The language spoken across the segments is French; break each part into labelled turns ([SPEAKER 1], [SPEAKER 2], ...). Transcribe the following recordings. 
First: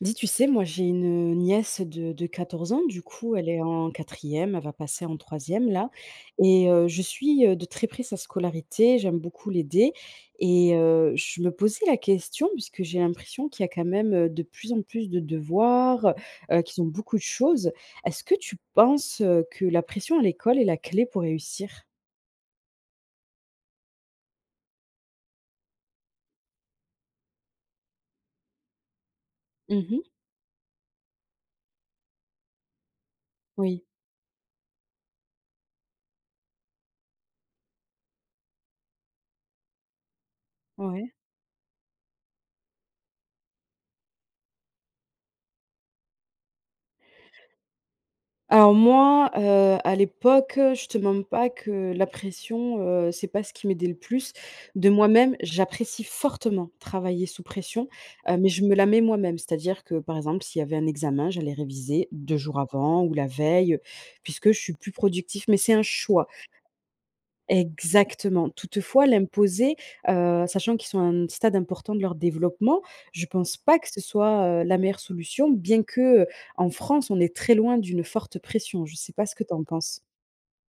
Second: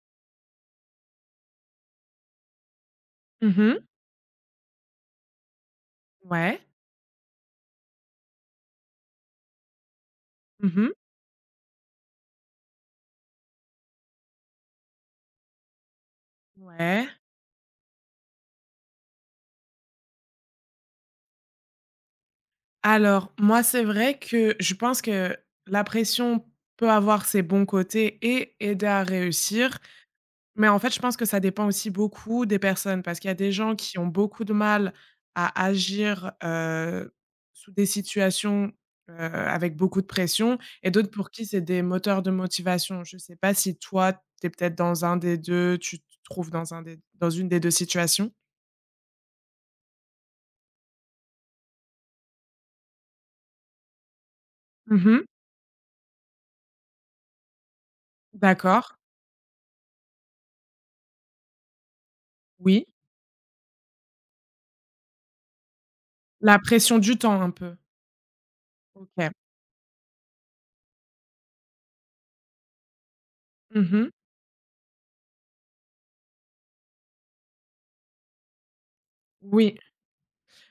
[SPEAKER 1] Dis, tu sais, moi j'ai une nièce de 14 ans. Du coup, elle
[SPEAKER 2] Mmh
[SPEAKER 1] est
[SPEAKER 2] mh.
[SPEAKER 1] en quatrième, elle va passer en troisième là.
[SPEAKER 2] Ouais.
[SPEAKER 1] Et je suis de très près sa scolarité, j'aime beaucoup l'aider. Et
[SPEAKER 2] Mmh mh.
[SPEAKER 1] je me posais la question puisque j'ai l'impression qu'il y a quand même de plus en plus de devoirs qu'ils ont
[SPEAKER 2] Ouais.
[SPEAKER 1] beaucoup de choses. Est-ce que tu penses que la pression à l'école est la clé pour réussir?
[SPEAKER 2] Alors moi, c'est vrai que je pense que la pression peut avoir ses bons côtés et aider à réussir,
[SPEAKER 1] Mmh mh.
[SPEAKER 2] mais en fait, je pense que ça dépend aussi beaucoup des personnes parce qu'il y a des gens
[SPEAKER 1] Oui.
[SPEAKER 2] qui ont beaucoup de mal à agir, sous des situations, avec beaucoup de pression et d'autres
[SPEAKER 1] Ouais.
[SPEAKER 2] pour qui c'est des moteurs de motivation. Je sais pas si toi, tu es peut-être dans un des 2, tu te trouves dans une des deux situations?
[SPEAKER 1] Alors moi à l'époque, je te mens pas que la pression c'est pas ce qui m'aidait le plus. De
[SPEAKER 2] Mmh mh.
[SPEAKER 1] moi-même, j'apprécie fortement travailler sous pression mais je me la
[SPEAKER 2] D'accord.
[SPEAKER 1] mets moi-même. C'est-à-dire que, par exemple, s'il y avait un examen, j'allais réviser 2 jours
[SPEAKER 2] Oui.
[SPEAKER 1] avant ou la veille, puisque je suis plus productif, mais c'est un choix.
[SPEAKER 2] La pression du temps un peu?
[SPEAKER 1] Exactement. Toutefois,
[SPEAKER 2] OK.
[SPEAKER 1] l'imposer sachant qu'ils sont à un stade important de leur développement, je pense pas que
[SPEAKER 2] Mmh
[SPEAKER 1] ce
[SPEAKER 2] mh.
[SPEAKER 1] soit la meilleure solution, bien que en France, on est très loin d'une forte pression. Je sais pas ce que tu en
[SPEAKER 2] Oui,
[SPEAKER 1] penses?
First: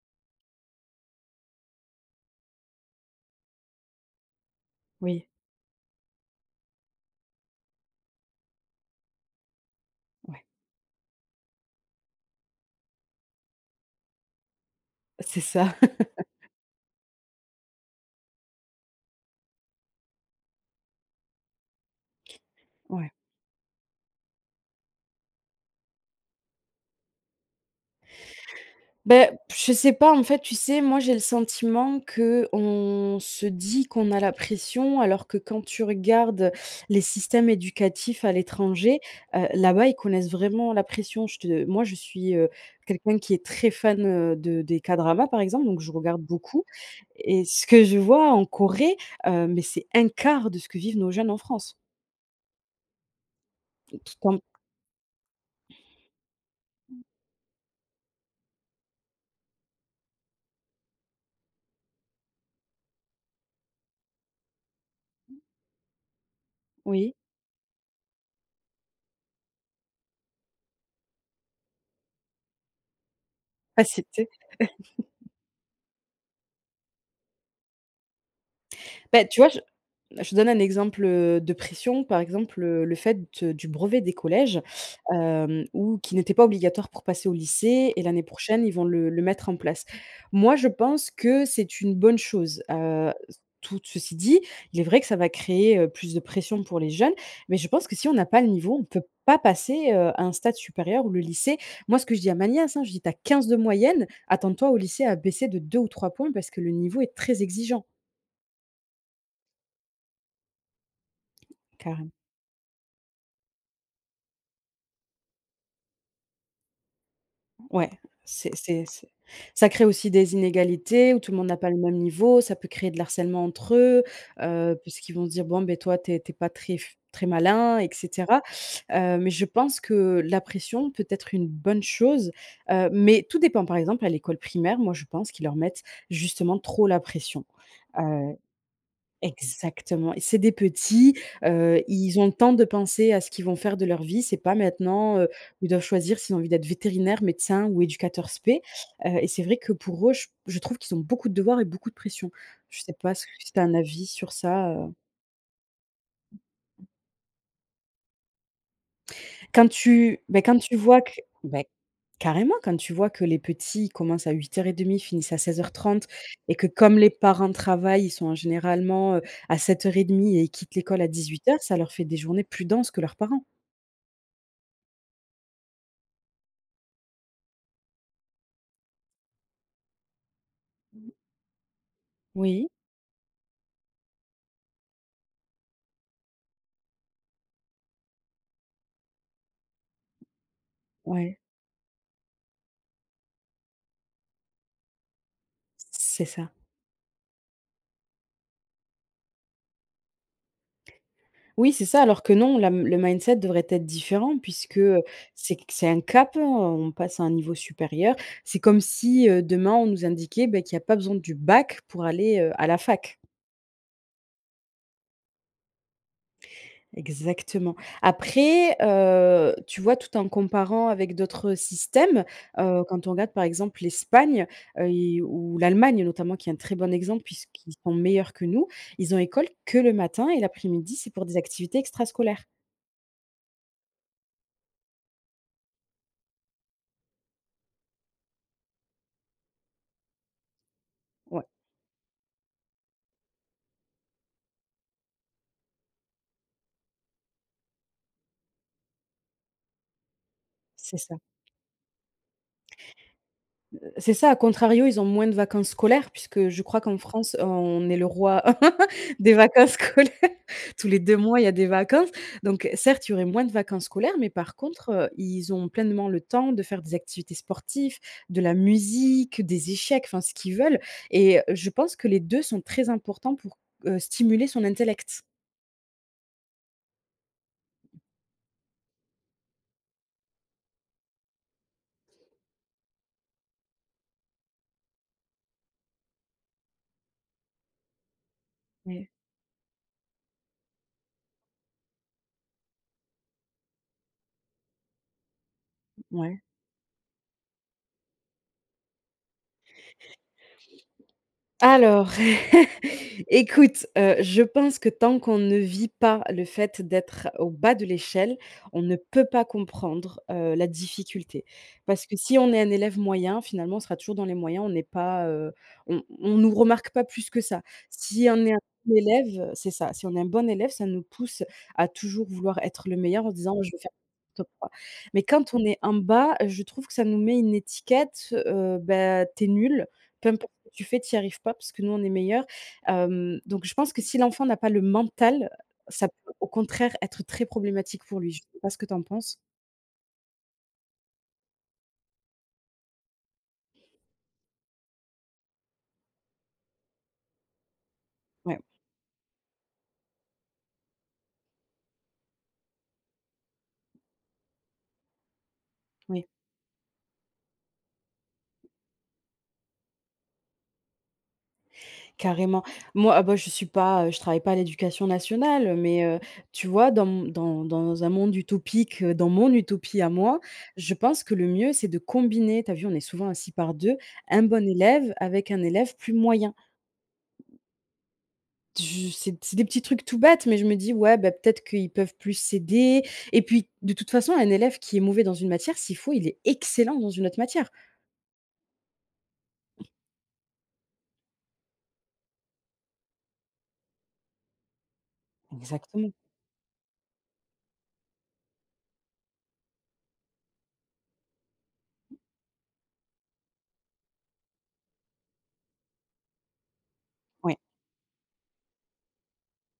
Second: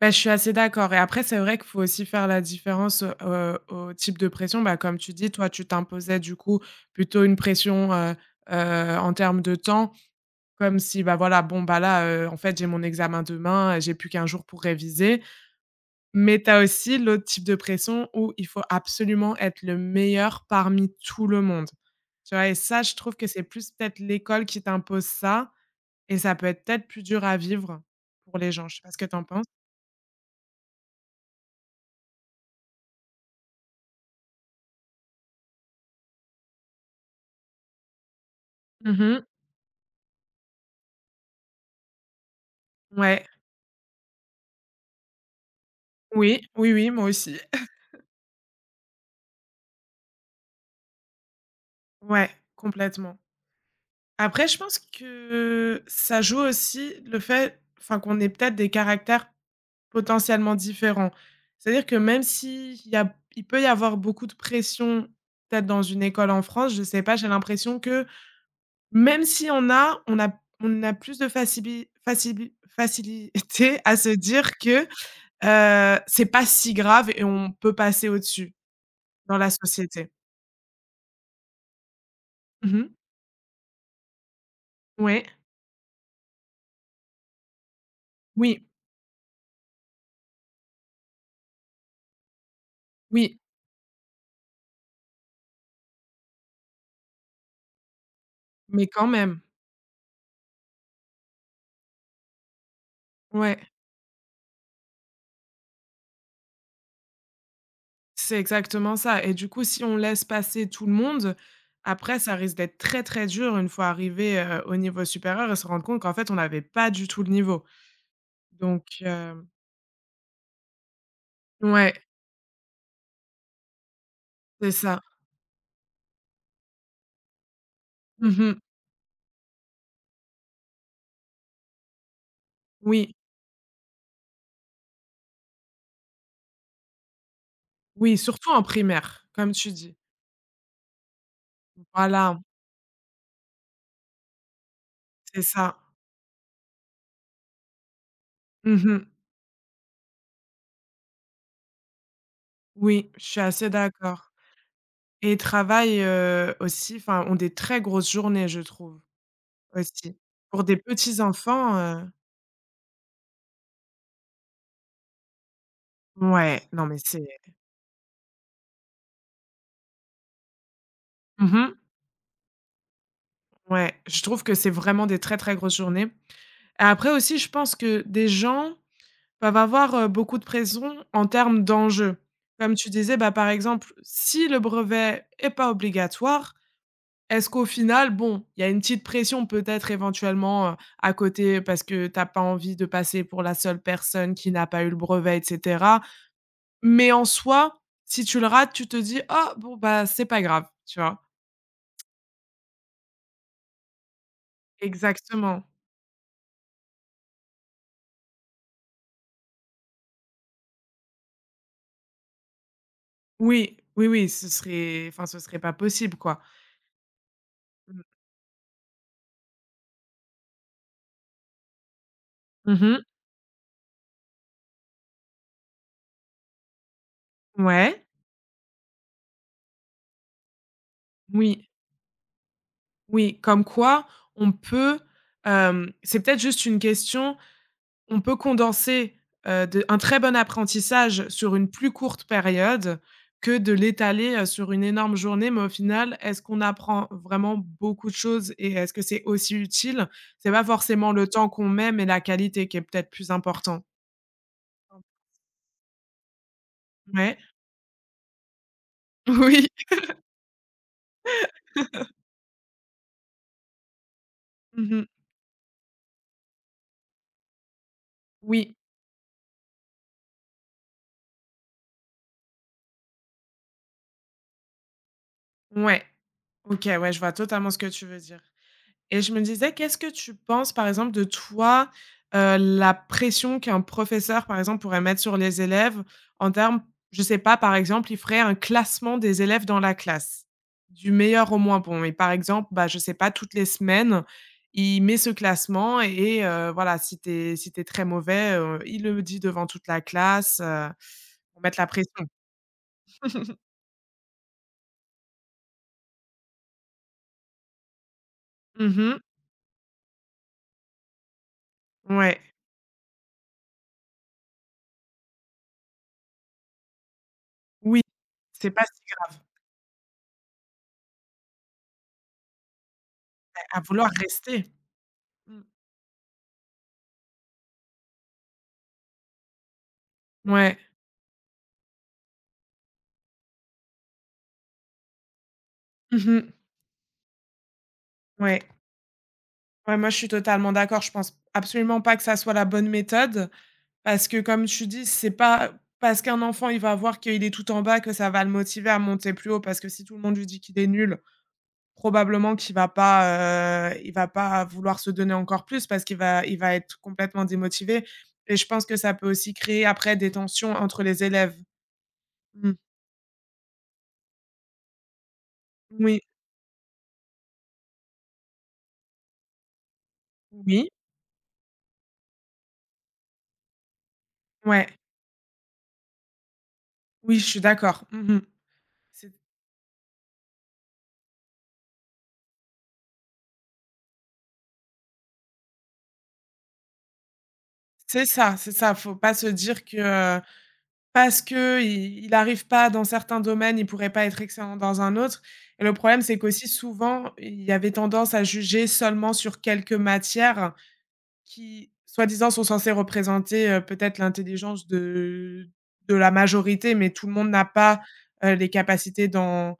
[SPEAKER 2] bah, je suis assez d'accord et après c'est vrai qu'il faut aussi faire la différence, au type de pression. Bah, comme tu
[SPEAKER 1] Oui,
[SPEAKER 2] dis, toi, tu t'imposais du coup plutôt une pression, en termes de temps,
[SPEAKER 1] ouais,
[SPEAKER 2] comme si, bah, voilà, bon, bah, là, en fait, j'ai mon examen demain, j'ai plus qu'un jour pour réviser.
[SPEAKER 1] c'est ça,
[SPEAKER 2] Mais tu as aussi l'autre type de pression où il faut absolument être le meilleur parmi tout le monde, tu vois? Et ça, je
[SPEAKER 1] ouais.
[SPEAKER 2] trouve que c'est plus peut-être l'école qui t'impose ça. Et ça peut être peut-être plus dur à vivre pour les gens. Je sais pas ce que tu en
[SPEAKER 1] Ben
[SPEAKER 2] penses?
[SPEAKER 1] je sais pas, en fait, tu sais, moi, j'ai le sentiment que on se dit qu'on a la pression, alors que quand tu regardes les systèmes éducatifs à l'étranger
[SPEAKER 2] Mmh mh.
[SPEAKER 1] là-bas, ils connaissent vraiment la pression. Je te Moi, je suis, quelqu'un
[SPEAKER 2] Ouais.
[SPEAKER 1] qui est très fan, de des K-dramas, par exemple, donc je regarde
[SPEAKER 2] Oui,
[SPEAKER 1] beaucoup.
[SPEAKER 2] oui, oui, moi aussi.
[SPEAKER 1] Et ce que je vois en Corée mais c'est un quart de ce que vivent nos jeunes en France.
[SPEAKER 2] Ouais, complètement.
[SPEAKER 1] Tout en
[SPEAKER 2] Après, je pense que ça joue aussi le fait, enfin, qu'on ait peut-être des caractères potentiellement différents. C'est-à-dire que même s'il y a il peut y avoir beaucoup de pression, peut-être dans une école en France, je sais
[SPEAKER 1] oui?
[SPEAKER 2] pas, j'ai l'impression que même si on a plus de facilité
[SPEAKER 1] Bah,
[SPEAKER 2] à se
[SPEAKER 1] c'était
[SPEAKER 2] dire que c'est pas si grave et on peut passer au-dessus
[SPEAKER 1] bah,
[SPEAKER 2] dans
[SPEAKER 1] tu vois,
[SPEAKER 2] la
[SPEAKER 1] je
[SPEAKER 2] société.
[SPEAKER 1] je donne un exemple de pression, par exemple
[SPEAKER 2] Mmh mh.
[SPEAKER 1] le fait du brevet des collèges.
[SPEAKER 2] Ouais.
[SPEAKER 1] Ou qui n'était pas obligatoire pour passer au lycée, et l'année prochaine,
[SPEAKER 2] Oui,
[SPEAKER 1] ils vont le mettre en place. Moi, je pense que c'est une bonne chose
[SPEAKER 2] oui,
[SPEAKER 1] tout ceci dit, il est vrai que ça va créer plus de pression pour les jeunes, mais je pense que si on n'a pas le niveau, on ne
[SPEAKER 2] mais
[SPEAKER 1] peut
[SPEAKER 2] quand
[SPEAKER 1] pas
[SPEAKER 2] même.
[SPEAKER 1] passer à un stade supérieur ou le lycée. Moi, ce que je dis à ma nièce, hein, je dis: «Tu as 15 de
[SPEAKER 2] Ouais,
[SPEAKER 1] moyenne, attends-toi au lycée à baisser de 2 ou 3 points parce que le niveau est très exigeant».
[SPEAKER 2] c'est exactement ça et du coup, si on laisse passer tout le monde, après ça risque d'être très, très dur une fois arrivé, au niveau supérieur et se rendre compte qu'en fait, on n'avait pas du tout le niveau.
[SPEAKER 1] Ouais,
[SPEAKER 2] Donc
[SPEAKER 1] c'est
[SPEAKER 2] heu,
[SPEAKER 1] ça crée aussi des inégalités où tout le monde n'a pas le même
[SPEAKER 2] ouais,
[SPEAKER 1] niveau, ça peut créer de l'harcèlement entre eux
[SPEAKER 2] c'est ça.
[SPEAKER 1] puisqu'ils vont se dire: «Bon, ben toi, t'es es pas très malin», et
[SPEAKER 2] Mmh
[SPEAKER 1] cetera.
[SPEAKER 2] mh.
[SPEAKER 1] Mais je pense que la pression peut être une bonne chose
[SPEAKER 2] Oui,
[SPEAKER 1] mais tout dépend. Par exemple, à l'école primaire, moi, je pense qu'ils leur mettent justement trop la pression.
[SPEAKER 2] oui, surtout en primaire, comme tu dis.
[SPEAKER 1] Exactement, et c'est des petits ils ont le
[SPEAKER 2] Voilà,
[SPEAKER 1] temps de penser à ce qu'ils vont faire de leur vie. C'est pas maintenant
[SPEAKER 2] c'est
[SPEAKER 1] ils
[SPEAKER 2] ça.
[SPEAKER 1] doivent choisir s'ils ont envie d'être vétérinaire, médecin ou éducateur spé.
[SPEAKER 2] Mmh mh.
[SPEAKER 1] Et c'est vrai que pour eux, je trouve qu'ils ont beaucoup de devoirs et beaucoup de pression. Je sais
[SPEAKER 2] Oui,
[SPEAKER 1] pas si
[SPEAKER 2] je suis
[SPEAKER 1] tu as
[SPEAKER 2] assez
[SPEAKER 1] un avis sur
[SPEAKER 2] d'accord.
[SPEAKER 1] ça?
[SPEAKER 2] Et travaillent, aussi, enfin, ont des très grosses journées, je trouve, aussi.
[SPEAKER 1] Quand
[SPEAKER 2] Pour
[SPEAKER 1] tu
[SPEAKER 2] des
[SPEAKER 1] vois que
[SPEAKER 2] petits
[SPEAKER 1] beh,
[SPEAKER 2] enfants,
[SPEAKER 1] carrément, quand tu vois que les petits, ils commencent à 8h30, finissent à 16h30, et
[SPEAKER 2] ouais,
[SPEAKER 1] que
[SPEAKER 2] non, mais
[SPEAKER 1] comme les
[SPEAKER 2] c'est.
[SPEAKER 1] parents travaillent, ils sont généralement à 7h30 et ils quittent l'école à dix-huit
[SPEAKER 2] Mmh
[SPEAKER 1] heures,
[SPEAKER 2] mh.
[SPEAKER 1] ça leur fait des journées plus denses que leurs parents.
[SPEAKER 2] Ouais, je trouve que c'est vraiment des très, très grosses journées. Et après aussi, je pense que des gens peuvent avoir, beaucoup de pression en termes d'enjeux.
[SPEAKER 1] Oui,
[SPEAKER 2] Comme tu disais, bah, par exemple, si le brevet est pas obligatoire, est-ce qu'au final, bon, il y a une petite pression peut-être éventuellement, à
[SPEAKER 1] ouais,
[SPEAKER 2] côté parce que tu as pas envie de passer pour la seule personne qui n'a pas eu le brevet et cetera.
[SPEAKER 1] c'est ça.
[SPEAKER 2] Mais en soi, si tu le rates, tu te dis: «Ah bon, bah, c'est pas grave», tu vois?
[SPEAKER 1] Oui, c'est ça, alors que non, la le mindset devrait être différent puisque c'est
[SPEAKER 2] Exactement.
[SPEAKER 1] c'est un cap on passe à un niveau supérieur. C'est comme si demain, on nous indiquait, beh, qu'il y a pas besoin du bac pour aller à la fac.
[SPEAKER 2] Oui, oui, oui, ce serait enfin, ce serait pas possible, quoi.
[SPEAKER 1] Exactement.
[SPEAKER 2] Mmh.
[SPEAKER 1] Après tu vois, tout en comparant avec d'autres systèmes
[SPEAKER 2] Mmh mh.
[SPEAKER 1] quand on regarde, par exemple, l'Espagne i ou l'Allemagne notamment, qui est un très bon exemple puisqu'ils sont
[SPEAKER 2] Ouais.
[SPEAKER 1] meilleurs que nous, ils ont école que le matin et l'après-midi, c'est pour des
[SPEAKER 2] Oui,
[SPEAKER 1] activités extrascolaires.
[SPEAKER 2] oui, comme quoi on peut, c'est peut-être juste une question. On peut condenser, de un très bon apprentissage
[SPEAKER 1] Ouais.
[SPEAKER 2] sur une plus courte période que de l'étaler, sur une énorme journée, mais au final, est-ce qu'on apprend vraiment beaucoup de choses et est-ce que c'est aussi utile? C'est pas
[SPEAKER 1] C'est
[SPEAKER 2] forcément
[SPEAKER 1] ça.
[SPEAKER 2] le temps qu'on met, mais la qualité qui est peut-être plus important.
[SPEAKER 1] C'est ça, à contrario, ils ont moins de vacances scolaires puisque je crois qu'en France,
[SPEAKER 2] Ouais.
[SPEAKER 1] on est le roi des
[SPEAKER 2] Oui.
[SPEAKER 1] vacances scolaires. Tous les 2 mois, il y a des vacances. Donc certes, il y aurait moins de vacances scolaires, mais par contre
[SPEAKER 2] Mmh.
[SPEAKER 1] ils ont pleinement le temps de faire des activités sportives, de la
[SPEAKER 2] Oui.
[SPEAKER 1] musique, des échecs, enfin ce qu'ils veulent, et je pense que les 2 sont très importants pour stimuler son intellect.
[SPEAKER 2] Ouais. OK, ouais, je vois totalement ce que tu veux dire. Et je me disais, qu'est-ce que tu penses, par exemple, de toi, la pression qu'un professeur, par exemple, pourrait mettre sur les élèves en termes, je sais pas, par exemple, il ferait un
[SPEAKER 1] Ouais.
[SPEAKER 2] classement des élèves dans la classe, du meilleur au moins bon et par exemple, bah, je sais pas, toutes les semaines, il met ce classement
[SPEAKER 1] Ouais.
[SPEAKER 2] et voilà, si t'es très mauvais, il le dit devant toute la classe, pour mettre la
[SPEAKER 1] Alors,
[SPEAKER 2] pression.
[SPEAKER 1] écoute je pense que tant qu'on ne vit pas le fait d'être au bas de l'échelle, on ne
[SPEAKER 2] Mmh.
[SPEAKER 1] peut pas comprendre la difficulté. Parce que si
[SPEAKER 2] Ouais.
[SPEAKER 1] on est un élève moyen, finalement, on sera toujours dans les moyens, on n'est pas on nous remarque pas plus que ça.
[SPEAKER 2] Oui,
[SPEAKER 1] Si on est un
[SPEAKER 2] c'est pas
[SPEAKER 1] bon
[SPEAKER 2] si grave.
[SPEAKER 1] élève c'est ça, Si on est un bon élève, ça nous pousse à toujours vouloir être le meilleur en se disant: «Je vais
[SPEAKER 2] À
[SPEAKER 1] faire
[SPEAKER 2] vouloir
[SPEAKER 1] n'importe quoi».
[SPEAKER 2] rester.
[SPEAKER 1] Mais quand
[SPEAKER 2] Mmh.
[SPEAKER 1] on est en bas, je trouve que ça nous met une étiquette bah, tu nul, peu
[SPEAKER 2] Ouais.
[SPEAKER 1] tu fais, tu y arrives pas parce que nous, on est meilleurs. Donc je pense que si l'enfant n'a pas le mental, ça peut au
[SPEAKER 2] Mmh.
[SPEAKER 1] contraire être très problématique pour lui. Je ne sais
[SPEAKER 2] Ouais.
[SPEAKER 1] pas ce que tu en penses?
[SPEAKER 2] Ouais, moi, je suis totalement d'accord. Je pense absolument pas que ça soit la bonne méthode parce que, comme tu dis, c'est pas parce qu'un enfant, il va voir qu'il est tout en bas que ça va le
[SPEAKER 1] Ouais,
[SPEAKER 2] motiver à monter plus haut parce que si tout le monde lui dit qu'il est nul, probablement qu'il va pas, il va pas vouloir se donner encore plus parce qu'il
[SPEAKER 1] oui,
[SPEAKER 2] va il va être complètement démotivé et je pense que ça peut aussi créer après des tensions entre les élèves.
[SPEAKER 1] carrément.
[SPEAKER 2] Mmh.
[SPEAKER 1] Moi, ah bah, je suis pas, je travaille pas à l'éducation nationale, mais
[SPEAKER 2] Oui,
[SPEAKER 1] tu vois, dans un monde utopique dans mon utopie à moi,
[SPEAKER 2] oui,
[SPEAKER 1] je pense que le mieux, c'est de combiner, tu as vu, on est souvent à par 2, un bon
[SPEAKER 2] ouais,
[SPEAKER 1] élève avec un élève plus moyen.
[SPEAKER 2] oui, je suis d'accord. Mmh.
[SPEAKER 1] Je
[SPEAKER 2] C'est
[SPEAKER 1] C'est des petits trucs tout bêtes, mais je me dis: «Ouais, bah, peut-être qu'ils peuvent plus s'aider», et puis, de toute façon, un élève qui est mauvais dans une matière, s'il faut, il est excellent dans une autre matière.
[SPEAKER 2] c'est ça, c'est ça. Faut pas se dire que Parce qu'il arrive pas dans certains domaines, il pourrait pas être excellent dans un autre et le
[SPEAKER 1] Exactement.
[SPEAKER 2] problème, c'est qu'aussi souvent, il y avait tendance à juger seulement sur quelques matières qui, soi-disant, sont censées représenter, peut-être l'intelligence de la majorité, mais tout le monde
[SPEAKER 1] Ouais.
[SPEAKER 2] n'a pas, les capacités dans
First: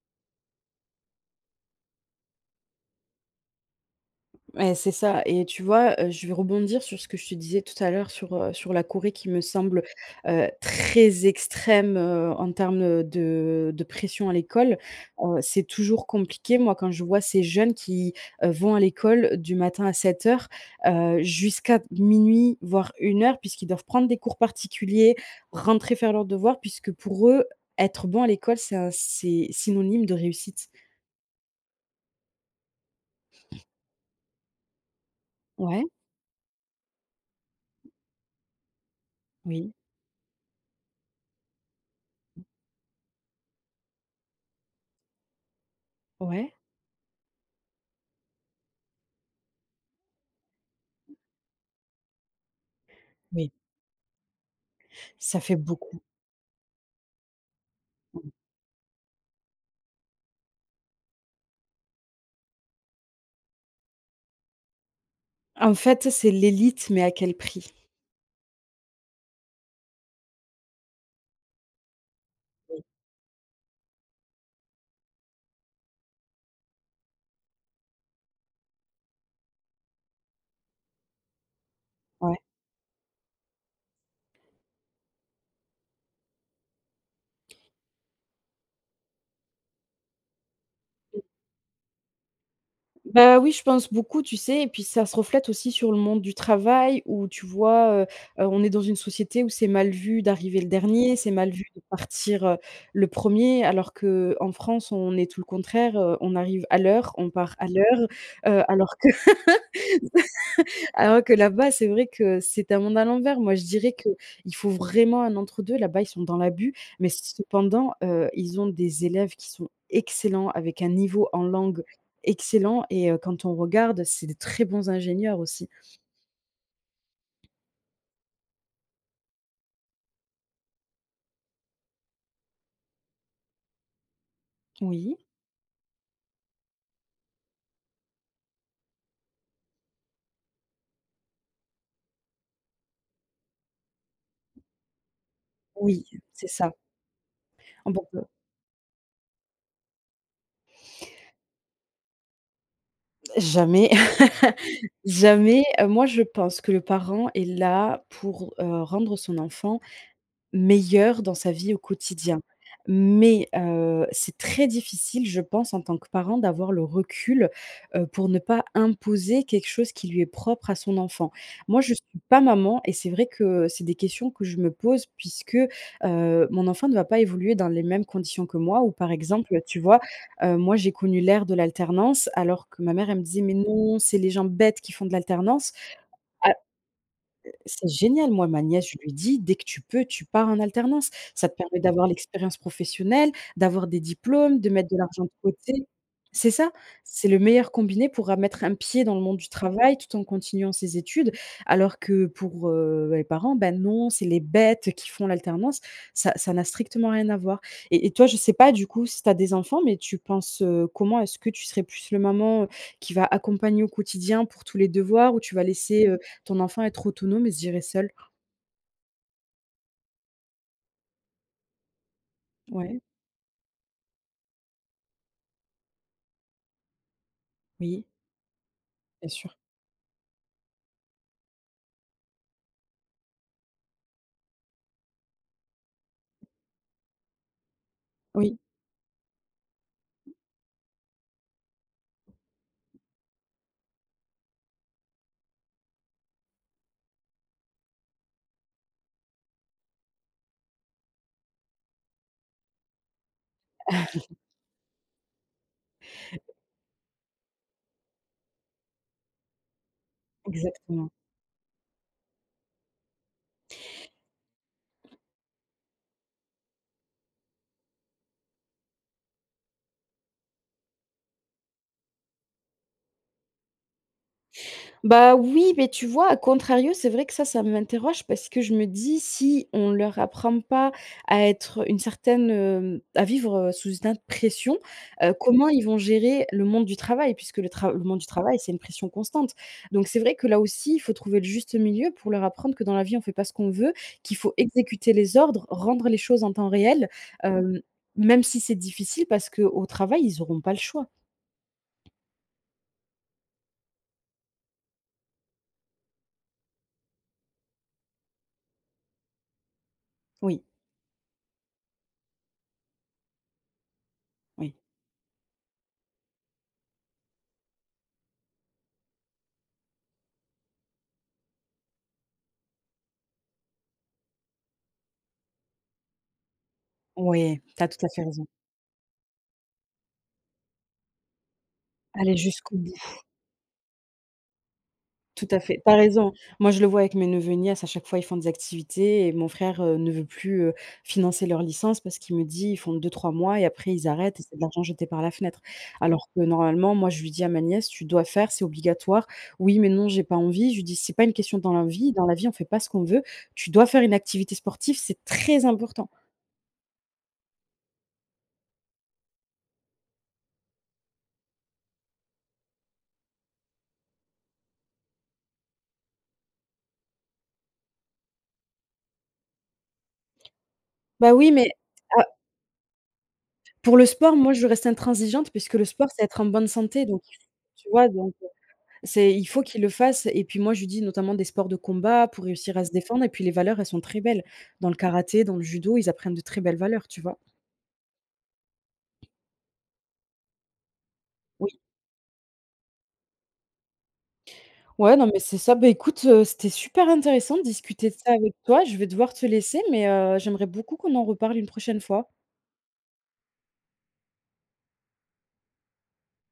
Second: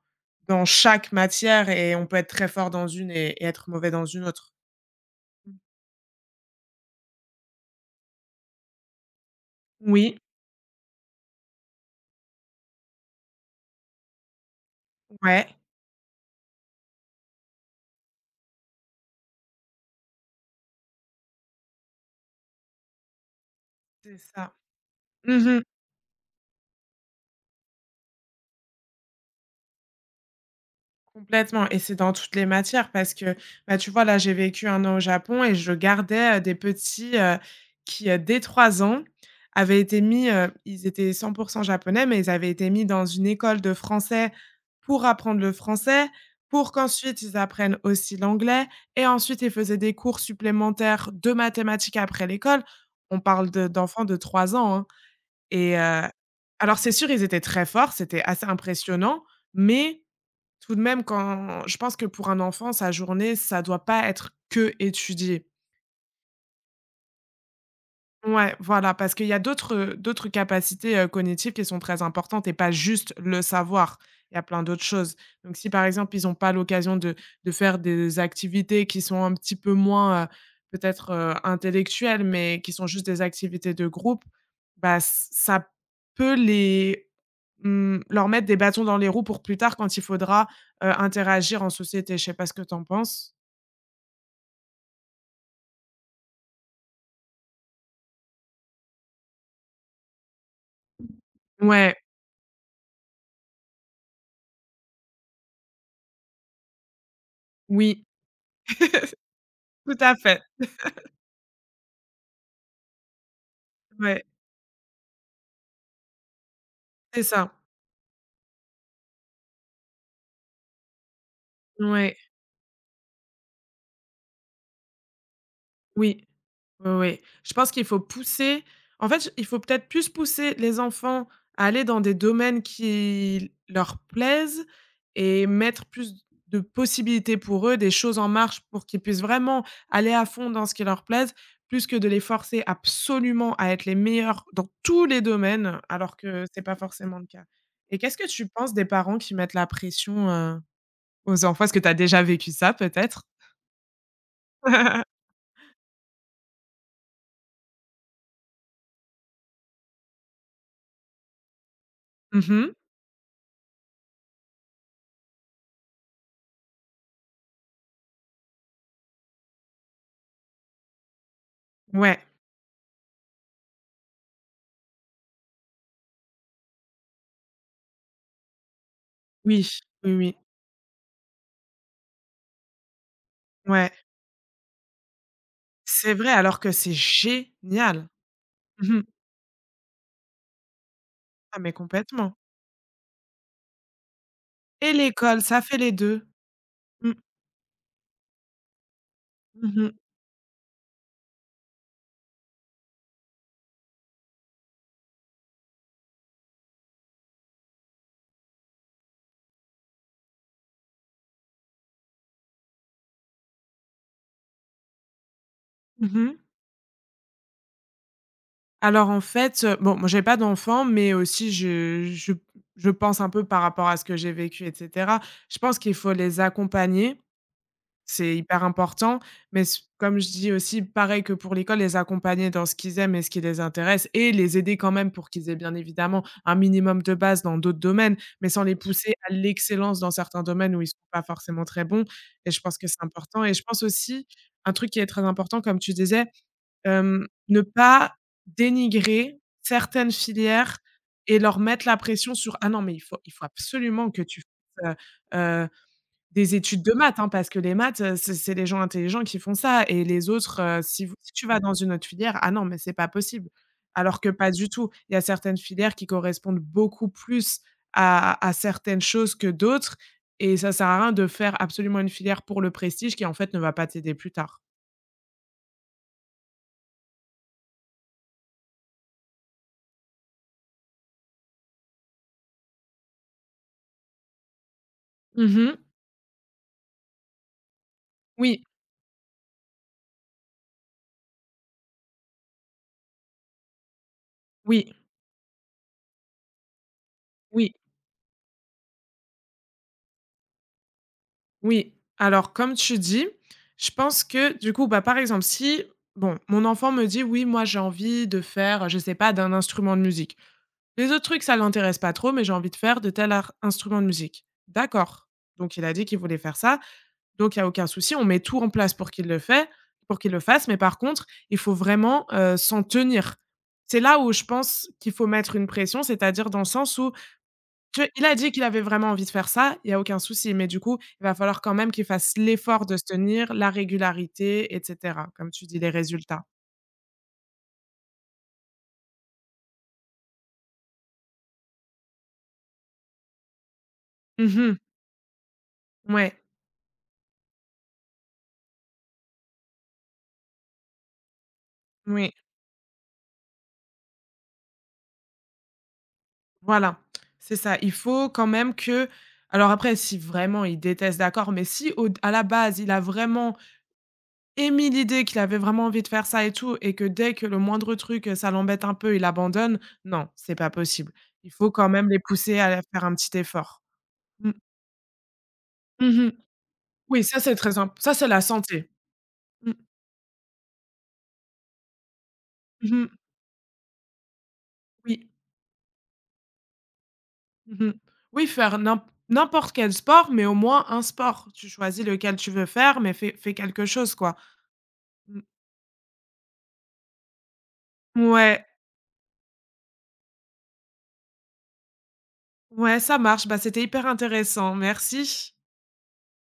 [SPEAKER 2] dans chaque matière et on peut être très fort dans une et être mauvais dans une autre.
[SPEAKER 1] Ouais, c'est ça, et tu vois je vais rebondir sur ce que je te disais tout à l'heure sur sur la Corée qui me semble
[SPEAKER 2] Oui,
[SPEAKER 1] très extrême en termes, de pression à l'école.
[SPEAKER 2] ouais,
[SPEAKER 1] C'est toujours compliqué. Moi, quand je vois ces jeunes qui vont à l'école du matin à 7h jusqu'à minuit, voire 1h, puisqu'ils doivent prendre
[SPEAKER 2] c'est
[SPEAKER 1] des cours
[SPEAKER 2] ça.
[SPEAKER 1] particuliers,
[SPEAKER 2] Mmh.
[SPEAKER 1] rentrer faire leurs devoirs puisque pour eux, être bon à l'école, c'est synonyme de réussite.
[SPEAKER 2] Complètement et c'est dans toutes les matières parce que, bah, tu vois, là, j'ai vécu un an au Japon et je
[SPEAKER 1] Ouais,
[SPEAKER 2] gardais, des petits, qui, dès 3 ans,
[SPEAKER 1] oui,
[SPEAKER 2] avaient été mis, ils étaient 100% japonais, mais ils avaient été mis dans une école de français pour apprendre le français,
[SPEAKER 1] ouais,
[SPEAKER 2] pour qu'ensuite ils apprennent aussi l'anglais et ensuite ils faisaient des cours supplémentaires de mathématiques après l'école. On parle
[SPEAKER 1] oui.
[SPEAKER 2] de d'enfants de 3 ans, hein,
[SPEAKER 1] Ça fait
[SPEAKER 2] et
[SPEAKER 1] beaucoup.
[SPEAKER 2] alors c'est sûr, ils étaient très forts, c'était assez impressionnant, mais tout de même, quand je pense que pour un enfant, sa journée, ça doit pas être que étudier.
[SPEAKER 1] En fait, c'est l'élite, mais à quel prix?
[SPEAKER 2] Ouais, voilà, parce qu'il y a d'autres, d'autres capacités, cognitives qui sont très importantes et pas
[SPEAKER 1] Oui.
[SPEAKER 2] juste le savoir. Il y a plein d'autres choses. Donc si, par exemple, ils ont pas l'occasion de faire des activités qui sont un petit peu moins, peut-être, intellectuelles,
[SPEAKER 1] Ouais.
[SPEAKER 2] mais qui sont juste des activités de groupe, bah, ç ça peut leur mettre des bâtons dans les roues pour plus tard quand il faudra, interagir en société. Je sais pas ce que tu en penses?
[SPEAKER 1] Bah, oui, je pense beaucoup, tu sais? Et puis ça se reflète aussi sur le monde du travail où tu vois on est dans une société où c'est mal vu d'arriver le dernier, c'est mal vu de
[SPEAKER 2] Ouais,
[SPEAKER 1] partir le premier, alors que en France, on est tout le contraire on arrive à l'heure, on part à
[SPEAKER 2] oui,
[SPEAKER 1] l'heure, heu, alors que
[SPEAKER 2] tout à fait.
[SPEAKER 1] Alors que là-bas, c'est vrai que c'est un monde à l'envers. Moi, je dirais
[SPEAKER 2] Ouais,
[SPEAKER 1] qu'il faut vraiment un entre-deux. Là-bas, ils sont dans l'abus, mais
[SPEAKER 2] c'est ça.
[SPEAKER 1] cependant ils ont des élèves qui sont excellents, avec un niveau en langue
[SPEAKER 2] Ouais,
[SPEAKER 1] excellent, et quand on regarde, c'est des très bons ingénieurs aussi.
[SPEAKER 2] oui. Oui, oui. Je pense qu'il faut pousser En fait, il faut peut-être plus pousser les enfants à aller dans des domaines qui leur plaisent
[SPEAKER 1] Oui.
[SPEAKER 2] et mettre plus de possibilités pour eux, des choses en marche pour qu'ils puissent vraiment aller à fond dans ce qui leur plaise, plus que de les forcer absolument à être les meilleurs dans tous les domaines,
[SPEAKER 1] Oui,
[SPEAKER 2] alors que
[SPEAKER 1] c'est
[SPEAKER 2] c'est
[SPEAKER 1] ça.
[SPEAKER 2] pas forcément le cas.
[SPEAKER 1] On
[SPEAKER 2] Et
[SPEAKER 1] peut
[SPEAKER 2] qu'est-ce que
[SPEAKER 1] pas
[SPEAKER 2] tu penses des parents qui mettent la pression, aux enfants? Est-ce que tu as déjà vécu ça peut-être?
[SPEAKER 1] Jamais, jamais. Moi, je pense que le parent est là pour rendre son enfant meilleur dans sa vie au quotidien.
[SPEAKER 2] Mmh.
[SPEAKER 1] Mais c'est très difficile, je pense, en tant que parent d'avoir le recul pour ne pas imposer quelque chose qui lui est propre à son enfant. Moi, je ne
[SPEAKER 2] Ouais.
[SPEAKER 1] suis pas maman, et c'est vrai que c'est des questions que je me pose puisque mon enfant ne va pas évoluer dans les mêmes conditions que moi, ou par exemple,
[SPEAKER 2] Oui.
[SPEAKER 1] tu vois
[SPEAKER 2] Oui, oui.
[SPEAKER 1] moi, j'ai connu l'ère de l'alternance alors que ma mère, elle me disait: «Mais
[SPEAKER 2] Ouais.
[SPEAKER 1] non, c'est les gens bêtes qui font de l'alternance».
[SPEAKER 2] C'est vrai, alors que c'est
[SPEAKER 1] C'est
[SPEAKER 2] génial.
[SPEAKER 1] génial. Moi, ma nièce,
[SPEAKER 2] Mmh
[SPEAKER 1] je
[SPEAKER 2] mh.
[SPEAKER 1] lui dis: «Dès que tu peux, tu pars en alternance. Ça te
[SPEAKER 2] Ah mais
[SPEAKER 1] permet d'avoir
[SPEAKER 2] complètement,
[SPEAKER 1] l'expérience professionnelle, d'avoir des diplômes, de mettre
[SPEAKER 2] et
[SPEAKER 1] de l'argent de
[SPEAKER 2] l'école, ça
[SPEAKER 1] côté».
[SPEAKER 2] fait les 2.
[SPEAKER 1] C'est ça,
[SPEAKER 2] Mmh.
[SPEAKER 1] c'est le meilleur combiné pour, à mettre un pied dans le monde du
[SPEAKER 2] Mmh mh.
[SPEAKER 1] travail tout en continuant ses études. Alors que pour les parents, ben non, c'est les bêtes qui font l'alternance. Ça ça n'a strictement rien à voir. Et toi, je sais pas du coup si tu as des enfants, mais tu penses comment? Est-ce que tu serais plus le maman qui va accompagner au quotidien pour tous les devoirs, ou tu vas laisser
[SPEAKER 2] Mmh mh.
[SPEAKER 1] ton enfant être autonome et se gérer seul.
[SPEAKER 2] Alors en fait, bon, moi j'ai pas d'enfant, mais aussi je
[SPEAKER 1] Ouais,
[SPEAKER 2] pense un peu par rapport à ce que j'ai vécu et cetera. Je pense qu'il faut les accompagner.
[SPEAKER 1] oui,
[SPEAKER 2] C'est hyper important,
[SPEAKER 1] bien sûr.
[SPEAKER 2] mais c comme je dis aussi, pareil que pour l'école, les accompagner dans ce qu'ils aiment et ce qui les intéresse et les aider quand même pour qu'ils aient bien évidemment un minimum de base dans d'autres domaines, mais
[SPEAKER 1] Oui.
[SPEAKER 2] sans les pousser à l'excellence dans certains domaines où ils ne sont pas forcément très bons et je pense que c'est important et je pense aussi, un truc qui est très important comme tu disais, ne pas dénigrer certaines filières et leur mettre la pression sur: «Ah non, mais il faut absolument que tu fasses, des études de maths, hein, parce que les maths, c'est les gens intelligents qui font ça et les autres, si
[SPEAKER 1] Exactement.
[SPEAKER 2] vous si tu vas dans une autre filière, ah non, mais c'est pas possible. Alors que pas du tout. Il y a certaines filières qui correspondent beaucoup plus à certaines choses que d'autres et ça sert à rien de faire absolument une filière pour le prestige qui, en fait, ne va pas t'aider plus tard.
[SPEAKER 1] Bah, oui, mais tu vois, à contrario, c'est vrai que ça m'interroge parce que je me dis: «Si on leur apprend pas à être une certaine, hem, à vivre sous une pression
[SPEAKER 2] Mmh
[SPEAKER 1] comment
[SPEAKER 2] mh.
[SPEAKER 1] ils vont gérer le monde du travail?», puisque le monde du travail,
[SPEAKER 2] Oui,
[SPEAKER 1] c'est une pression constante. Donc c'est vrai que là aussi, il faut trouver le juste milieu pour leur apprendre que dans la vie, on fait pas ce qu'on veut, qu'il faut
[SPEAKER 2] oui,
[SPEAKER 1] exécuter les ordres, rendre les choses en temps réel,
[SPEAKER 2] oui,
[SPEAKER 1] hem, même si c'est difficile parce qu'au travail, ils n'auront pas le choix.
[SPEAKER 2] oui. Alors comme tu dis, je pense que du coup, bah, par exemple, si bon, mon enfant me dit: «Oui, moi, j'ai envie de faire, je sais pas, d'un instrument de musique».
[SPEAKER 1] Oui,
[SPEAKER 2] Les autres trucs, ça l'intéresse pas trop, mais j'ai envie de faire de tel ar instrument de musique.
[SPEAKER 1] oui.
[SPEAKER 2] D'accord. Donc il a dit qu'il voulait faire ça, donc il y a aucun souci, on met tout en place pour qu'il le fasse, mais par contre, il faut vraiment, s'en tenir. C'est là où je pense qu'il faut mettre une pression, c'est-à-dire dans le sens où,
[SPEAKER 1] Oui, tu as
[SPEAKER 2] tu
[SPEAKER 1] tout à
[SPEAKER 2] vois,
[SPEAKER 1] fait
[SPEAKER 2] il a
[SPEAKER 1] raison.
[SPEAKER 2] dit qu'il avait vraiment envie de faire ça, il y a aucun souci, mais du coup, il va falloir quand même qu'il fasse
[SPEAKER 1] Aller jusqu'au
[SPEAKER 2] l'effort
[SPEAKER 1] bout.
[SPEAKER 2] de se tenir, la régularité et cetera,
[SPEAKER 1] Tout
[SPEAKER 2] comme
[SPEAKER 1] à
[SPEAKER 2] tu dis,
[SPEAKER 1] fait,
[SPEAKER 2] les
[SPEAKER 1] t'as raison.
[SPEAKER 2] résultats.
[SPEAKER 1] Moi, je le vois avec mes neveux et nièces, à chaque fois, ils font des activités et mon frère ne veut plus financer leur licence parce qu'il me dit: «Ils font 2 ou 3 mois et après ils arrêtent et c'est de
[SPEAKER 2] Mmh.
[SPEAKER 1] l'argent jeté par la fenêtre». Alors
[SPEAKER 2] Ouais,
[SPEAKER 1] que normalement, moi, je lui dis à ma nièce: «Tu dois faire, c'est obligatoire». «Oui, mais non, j'ai pas envie». Je lui dis: «C'est pas une question, dans la
[SPEAKER 2] oui.
[SPEAKER 1] vie, on fait pas ce qu'on veut. Tu dois faire une activité sportive, c'est très important».
[SPEAKER 2] Voilà, c'est ça. Il faut quand même que, alors après si vraiment il déteste, d'accord, mais si au à la base, il a vraiment émis l'idée qu'il avait vraiment envie de faire ça et tout et que dès que le moindre truc, ça l'embête un peu, il abandonne, non, c'est pas possible.
[SPEAKER 1] «Bah oui,
[SPEAKER 2] Il
[SPEAKER 1] mais
[SPEAKER 2] faut quand même les
[SPEAKER 1] ah»,
[SPEAKER 2] pousser à faire un petit effort.
[SPEAKER 1] pour le sport,
[SPEAKER 2] Mmh.
[SPEAKER 1] moi, je reste intransigeante puisque le sport, c'est
[SPEAKER 2] Mmh.
[SPEAKER 1] être en bonne santé, donc
[SPEAKER 2] Oui, ça, c'est très
[SPEAKER 1] tu
[SPEAKER 2] simple.
[SPEAKER 1] vois?
[SPEAKER 2] Ça, c'est
[SPEAKER 1] Donc
[SPEAKER 2] la santé.
[SPEAKER 1] C'est il faut
[SPEAKER 2] Mmh.
[SPEAKER 1] qu'il le fasse, et puis moi, je lui dis notamment des sports de combat pour réussir à se
[SPEAKER 2] Mmh.
[SPEAKER 1] défendre, et puis les valeurs, elles sont très belles. Dans le
[SPEAKER 2] Oui.
[SPEAKER 1] karaté, dans le judo, ils apprennent de très belles valeurs, tu vois?
[SPEAKER 2] Mmh. Oui, faire n'importe quel sport, mais au moins un sport. Tu
[SPEAKER 1] Oui.
[SPEAKER 2] choisis lequel tu veux faire, mais fais quelque chose, quoi.
[SPEAKER 1] Ouais, non, mais
[SPEAKER 2] Mmh.
[SPEAKER 1] c'est ça. Bah, écoute c'était super intéressant de discuter de ça avec
[SPEAKER 2] Ouais.
[SPEAKER 1] toi. Je vais devoir te laisser, mais j'aimerais beaucoup qu'on en reparle une prochaine fois.
[SPEAKER 2] Ouais, ça marche. Bah, c'était hyper intéressant. Merci.